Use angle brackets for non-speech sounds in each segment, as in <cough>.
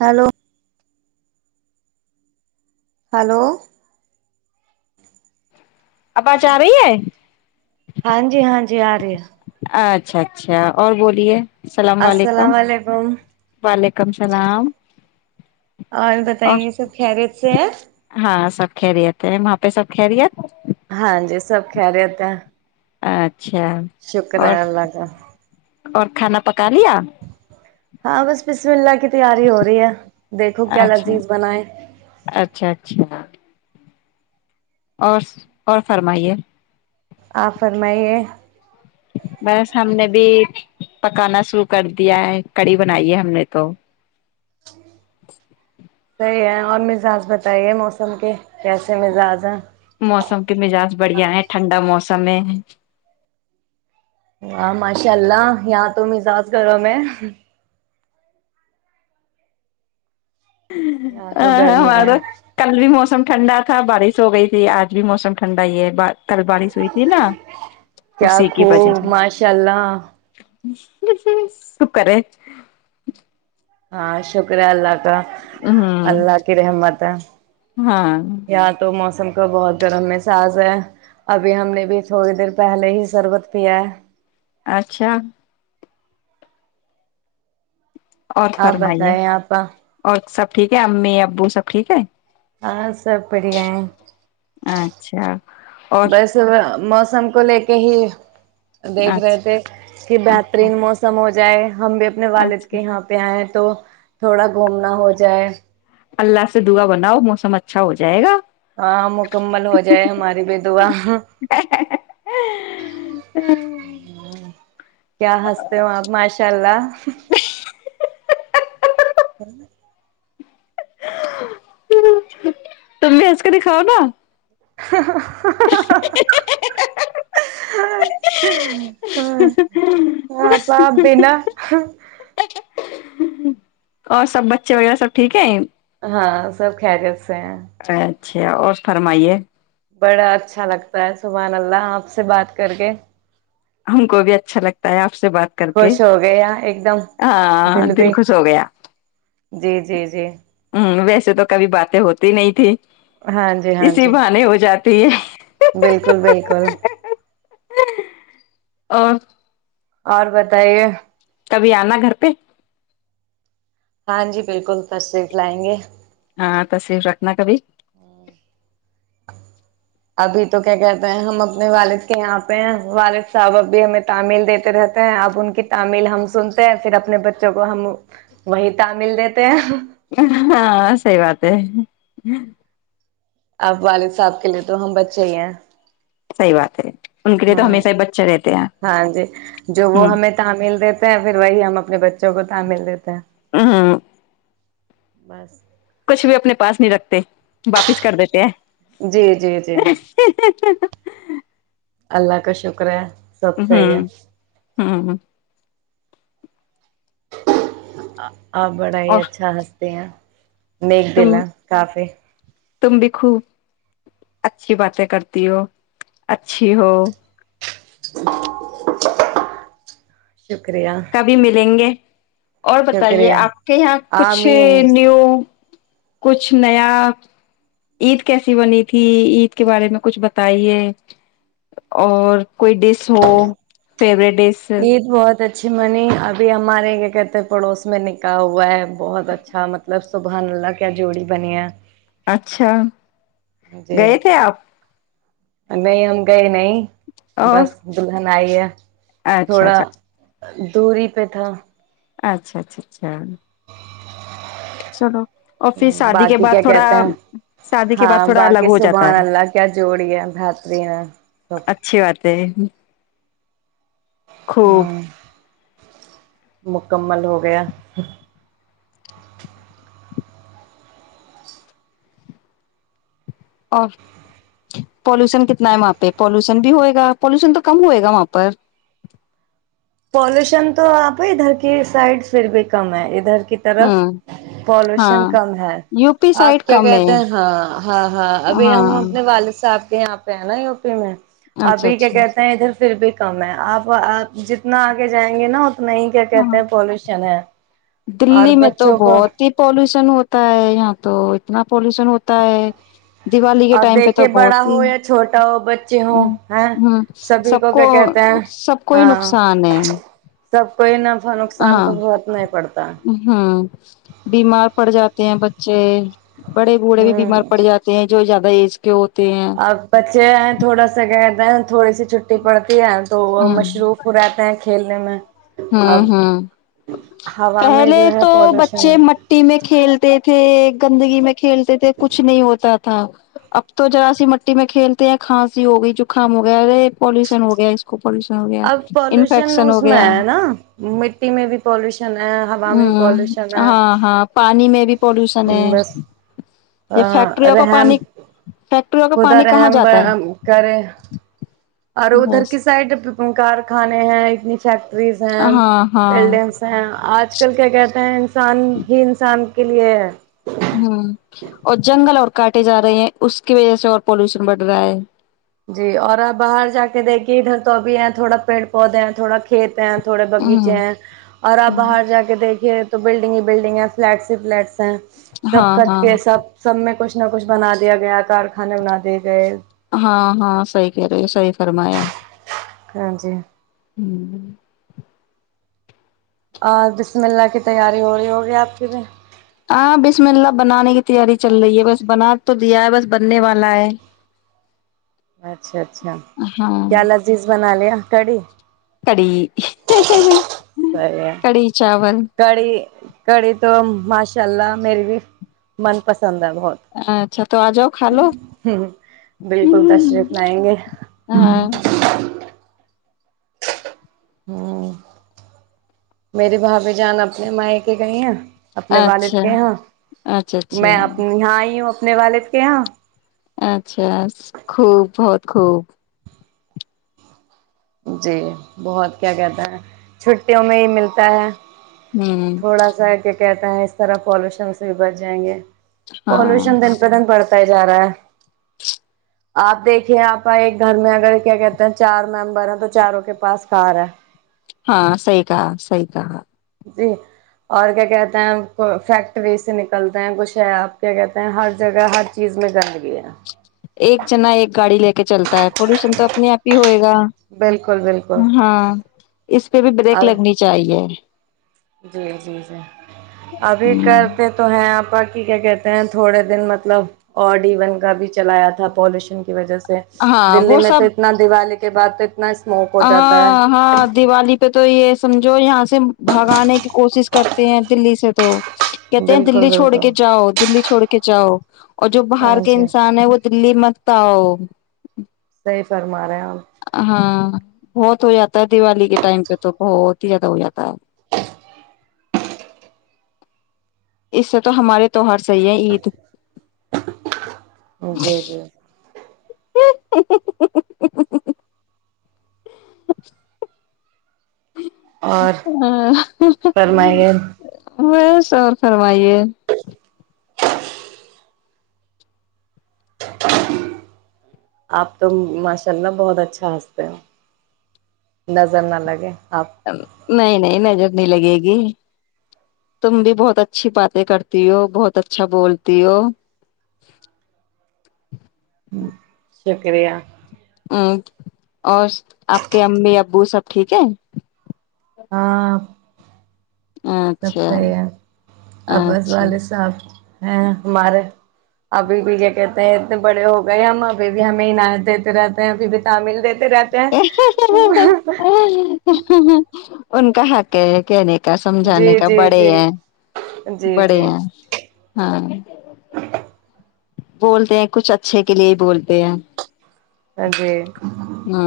hello hello اب آج آ رہی ہے جیار اچھا اچھا اور بولیے اللام و علیکم السلام علیکم وعلیکم السلام اور بتائیے سب خیریت سے ہے ہاں کھرییت ہیں وہاں پہ سب کہرییت ہاں جی سب کہ رہےتے ہیں اچھا اور کا اور کھانا پکا لیا ہاں بس بسم اللہ کی تیاری ہو رہی ہے دیکھو کیا اچھا لذیذ بنائے اچھا اچھا اور اور فرمائیے آاں فرمائیے بس ہم نے بھی پکانا شروع کر دیا ہے کڑی بنائی ہے ہم نے تو <inaudible> صحیح ہے اور مزاج بتائیے موسم کے کیسے مزاج ہیں موسم مزاج بڑھیا ہے ٹھنڈا موسم سمے ہے ہاں ماشاء اللہ یہاں تم مزاج گرم میں یہاں تو ہاں گرمی آ ہے تو کللی موسم ٹھنڈا تھا بارش ہو گئی تھی آج بھی موسم ٹھنڈا ہی ہے کل بارش ہوئی تھی نا کیا اسی کی خو ماشاء اللہ س کرے ہاں شکرہ اللہ کا ہوں اللہ کی رحمت ہے ہاں اں تو موسم کو بہت گرم م ساس ہے ابھی ہم نے بھی تھوڑی دیر پہلے ہی سربت پیا ہے اچھا اور آپ فرمائیے بتائیں آپ اور سب ٹھیک ہے امی ابو سب ٹھیک ہے ہاں سب بڑھیا ہے اچھا اور بس موم سم کو لے کے ہی دیکھ رہے اچھا تھے کہ اچھا بہترین موسم ہو ج جائے ہم بھی اپنے والد کے اچھا یہاں پہ آئیں تو تھوڑا گھومنا ہو جائے اللہ سے دعا بناؤ موسم اچھا ہو جائے گا ہاں مکمل ہو جائے ہماری بھی دعا کیا ہنستے ہو آپ ماشاء اللہ ہاں تم بھی آج کر ہی کاؤ گا ہپ بنا اور سب بچے وغیرہ سب ٹھیک ہے ہاں سب کریت سے ہیں اچھا اور فرمائیے بڑا اچھا لگتا ہے سبح اللہ آپ سے بات کر کے ہم کو بھی اچھا لگتا ہے آپ سے بات کر کے خوش ہو گیا ایک دم ہاں دل خوش ہو گیا جی جی جی ہ ویسے سے تو کبھی باتیں ہوتی نہیں تھی ہاں جی ہاں اسی جی بہانے ہو جاتی ہے بالکل بالکل اور اور بتائیے کبھی آنا گھر پہ ہاں جی بالکل پرسف لائیں گے ہاں تصوف رکھنا کبھی ابھی تو کیا کہتے ہیں ہم اپنے والد کے یہاں پہ ہیں والد صاحب اب بھی ہمیں تعمل دیتے رہتے ہیں اب ان کی تعمل ہم سنتے ہیں پھر اپنے بچوں کو ہم وہی تعمل دیتے ہیں ہاں سی بات ہے اپ والد صاحب کے لیے تو ہم بچے ہی ہیں صحیح بات ہے ان کے لیے تو ہوں ہمیشہ ہی بچے رہتے ہیں ہاں جی جو وہ ہ ہمیں تعمل دیتے ہیں پھر وہی ہم اپنے بچوں کو تعمل دیتے ہیں ہ بس کچھ بھی اپنے پاس نہیں رکھتے واپس کر دیتے جی جی ہیں جی <unintelligible> اللہ کا شکر ہے سب ہاں صحیح ہے ہاں ہاں آپ بڑا ہی اور اچھا ہنستے ہیں میک تم دلا کافی تم بھی خوب اچھی باتیں کرتی ہو اچھی ہو <inaudible> کبھی ملیں گے اور بتائیے شکریہ آپ کے یہاں کچھ آمین نیو کچھ نیا عید کیسی بنی تھی عید کے بارے میں کچھ بتائیے اور کوئی ڈس ہو <unintelligible> یہ تو بہت اچھا اچ منی ابھی ہمارے کیا کہتے ہیں پڑوس میں نکا ہوا ہے بہت اچھا مطلب سبحان اللہ کیا جوڑی بنی ہے اچھا <unintelligible> جی گئے تھے آپ نہیں ہم گئے نہیں اور بس دلہن آئیے اچھا تھوڑا اچھا دوری پہ تھا اچھا اچھا اچھا چلو اور پھر شادی کے باقی کیا بعد تھوڑا کہتے ہیں شادی کے بعد ہاں تھوڑا باقی الگ ہو جاتا سبحان ہے اللہ کیا جوڑی ہے بہترین ہے سب اچھی بات ہے ہ خوب <unintelligible> مک <unintelligible> مکمل ہو گیا اور پالوشن کتنا ہے وہاں پہ پالوشن بھی ہوئے گا پالوشن تو کم ہوئے گا وہاں پر پولوشن تو آپ ادھر کی سائڈ پھر بھی کم ہے ادھر کی طرف ہوں ہاں پالوشن کم ہے یو پی سائڈ آپ کیا کم ہے کہتے ہیں ہاں ہاں ہاں ابھی ہم ہاں اپنے والد صاحب کے یہاں پہ ہے نا یو پی میں اچھا ابھی کیا اچھا کہتے ہیں ادھر پھر بھی کم ہے آپ آپ نہ آگے جائیں گے نا اتنا ہی کیا کہتے ہاں ہیں پالوشن ہے اور دلی میں تو بچوں کو بہت ہی پالوش پشن ہوتا ہے یہاں تو اتنا پالوشن ہوتا ہے دیوالی کے ا ٹائم پہ تو دیکھیے بڑا بہت ہو ہی یا چھوٹا ہو بچے ہو ہ ہے ہ سبھی کو کیا کہتے ہیں سب کو ہی ہاں نقصان ہے سب کوئی نفا نقصان تو بہت نہیں پڑتا ہاں بیمار پڑ جاتے ہیں ب جی <unintelligible> بڑے بوڑھے بھی بیمار پڑ جاتے ہیں جویاہ بیچ کے <unintelligible> اپ بچے ہیں تھوڑا سا گ تھڑی سی چھٹی پڑتی تو مشروف ہو رہاتے ہیں کھیل م میں <unintelligible> ہ اب ہ ہوا میں پہلے جو ہے تو پالوشن بچے مٹی میں کھیلتے تھے زندگی میں کھیلتے تھے کچھ نہیں ہوتا تھا اب تو جذرا سی مٹی میں کھیلتے ہیں کھانسی ہو گئی جکام ہو گیا رے پالوشن ہو گیا اس کو پولوشن ہو گیا اب پالوشن انفیکشن ہو اس میں گیا ہے نا مٹی میں بھی پالش ہ ہاں ہاں پانی میں بھی پالوشن ہے بس یہ فیکٹریوں کو رحم پانی فیکٹریوں کا خدا پانی کہاں رحم جاتا ہے کرے اور ادھر بس کی سائڈ کارخانے ہیں اتنی فیکٹریز ہاں ہاں لڈینس ہیں آج کل کیا کہ انسان ہی انسان کے لیے ہوں اور جنگل اور کاٹے جا رہے ہیں اس کی وجہ سے اور پالوشن بڑھ رہا ہے جی اور آپ باہر جا کے دیکھیے ادھر تو ابھی ہے تھوڑا پیڑ پودے تھوڑا کھیت ہیں تھوڑے ہ باغیچے ہیں اور آپ باہر جا کے دیک یہ تو بلڈگ ہی بلڈگ، فلیٹس ہی فلیٹس ہیں سب ہاں کٹ ہاں کے سب سب میں کچھ چ نہ کچھ بنا دیا گیا کارخانے بنا دیے گئے ہاں ہاں صحی کہہ رہے ہیں سحی فرمایا ہاں جی ہوں آ بسم اللہ کی تیاری ہو رہی ہوگی آپ کی بھی ہاں بسم اللہ بنانے کی تیاری چل رہی ہے بس بنا تو دیا ہے بس بننے والا ہے اچھا اچھا اچھا ہاں کیا لذیذ بنا لے اتڑ کڑی ہے کڑی چاول کڑھی کڑھی تو مش ان شاء اللہ میری بھی من پسند بہت اچھا تو آ جاؤ کھا لو بالکل تشریف لائیں گے ہاں ہوں میری بھاابھی جان اپنے مائ کے گئی ہیں اپنے والد اچھا کے یہاں اچھا اچھا میں اپ یہاں آئی ہوں نے والد کے یہاں اچھا خوب بہت خوب جی بہت کیا کہتا ہے چھٹیوں میں ہی ملتا ہے ہوں تھوڑا سا <inaudible> کہتا ہے اس طرح پالوشن سے بھی بچ جائیں گے ہاں پولوشن دن پہ دن پڑتا جا رہا ہے <inaudible> آپ دیکھیے آپ ایک گھر میں اگر کیا کہتے ہیں چار میم بارہ تو چاروں کے پاس کار ہے ہاں سح کہا سی کہا جی اور کیا کہتے ہیں فیکٹری سے نکلتے ہیں کچھ ہے آپ کیا کہتے ہیں ہر جگہ ہر چیز میں جد ایک جنا ایک گاڑی لے کے چلتا ہے پدوشن تو اپنے آپ ہی ہوئے گا بالکل بالکل ہاں اس پہ بھی بریک اور لگنی چاہیے جی جی جی ابھی ہ کرتے تو ہیں آپ کیا کہتے ہیں تھوڑے دن مطلب اورڈ ای وون کا بھی چلایا تھا پولوشن کی وجہ سے ہاں دلی وہ میں سب تو اتنا دیوالی کے بد تک ہاں ہاں دیوالی پہ تو یہ سمجھو یہاں سے بھگانے کی کوشش کرتے ہیں دلی سے تو کہتے ہیں بالکل دللی چھوڑ کے بالکل جاؤ دللی چھوڑ کے <inaudible> جاؤ اور جو باہر ہاں کے جی انسان ہے وہ دلی مت توؤ صحی فرما رہے ہیں آپ ہاں بہت ہو جاتا ہے دیوالی کے ٹائم پہ تو بہت ہی زیادہ ہو جاتا ہے اس سے تو ہمارے تیوہار صحیح ہے عید جی جی <inaudible> <inaudible> اور فرمائی گ بس اور فرمائیے آپ تو ماشاء اللہ بہت اچھا ہنستے ہو نظر نہ لگے آپ کو نہیں نہیں م ج لگے گی تم بھی بہت اچھی باتیں کرتی ہو بہت اچھا بولتی ہو شکریہ ہ اور آپ کے امی ابو سب ٹھیک ہے ہ <inaudible> سب اچھا صحیح ہے اباز اچھا والد صاحب ہمارے ابھی بھی کیا کہتے ہیں اتنے بڑے ہو گئے ہم ابھی بھی ہمیں عنایت دیتے رہتے ہیں ابھی بھی تعمل دیتے رہتے ہیں <inaudible> ان کا حق ہے کہنے سمجھانے جی کا جی بڑے جی ہیں جی بڑے جی ہیں ہاں بولتے ہیں کچھ اچھے کے لیے ہی بولتے ہیں جی ہ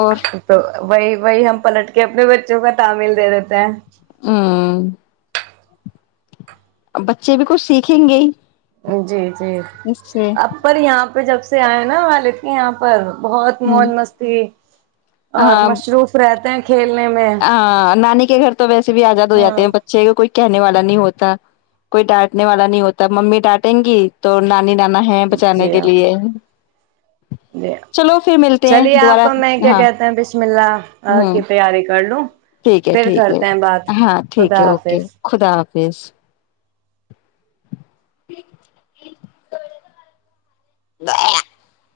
اور تو وہی وہی ہم پلٹ کے اپنے بچوں کا تعمل دے دیتے ہیں ہاں ا بچے بھی کچھ سیکھیں گے ہی جی جی اس سے اپر یہاں پہ جب سے آئ نا وال ل کی آاں پر بہت ہ موج مستی اور ہاں مصروف رہتے ہیں کھیلنے میں ہاں نان <unintelligible> تو ویسے بھی آزاد ہواتے ہاں ہیں بچے کوئی کہنے والا نہیں ہوتا کوئی ڈانٹنے والا نہیں ہوتا ممی ڈانٹیں گی تو نانی جانا ہے بچانے کے لیے ج چلو پھر ملتے ہیں چلیے آپ دوبارہ میں کیا ہاں کہتے ہیں بشم اللہ ہ کی تیاری کر لوں ٹھیک ہے پھر ٹھیک ہے کرتے ہیں بات ہاں ٹھیک خدا ہے اوکے حافظ خدا راکیش <inaudible>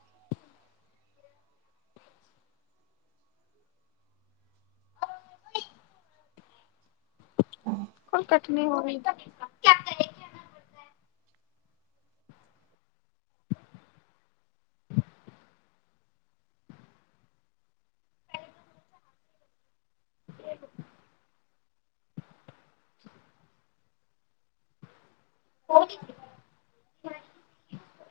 ہاں <inaudible> کل کٹنی ہو رہی ا <inaudible>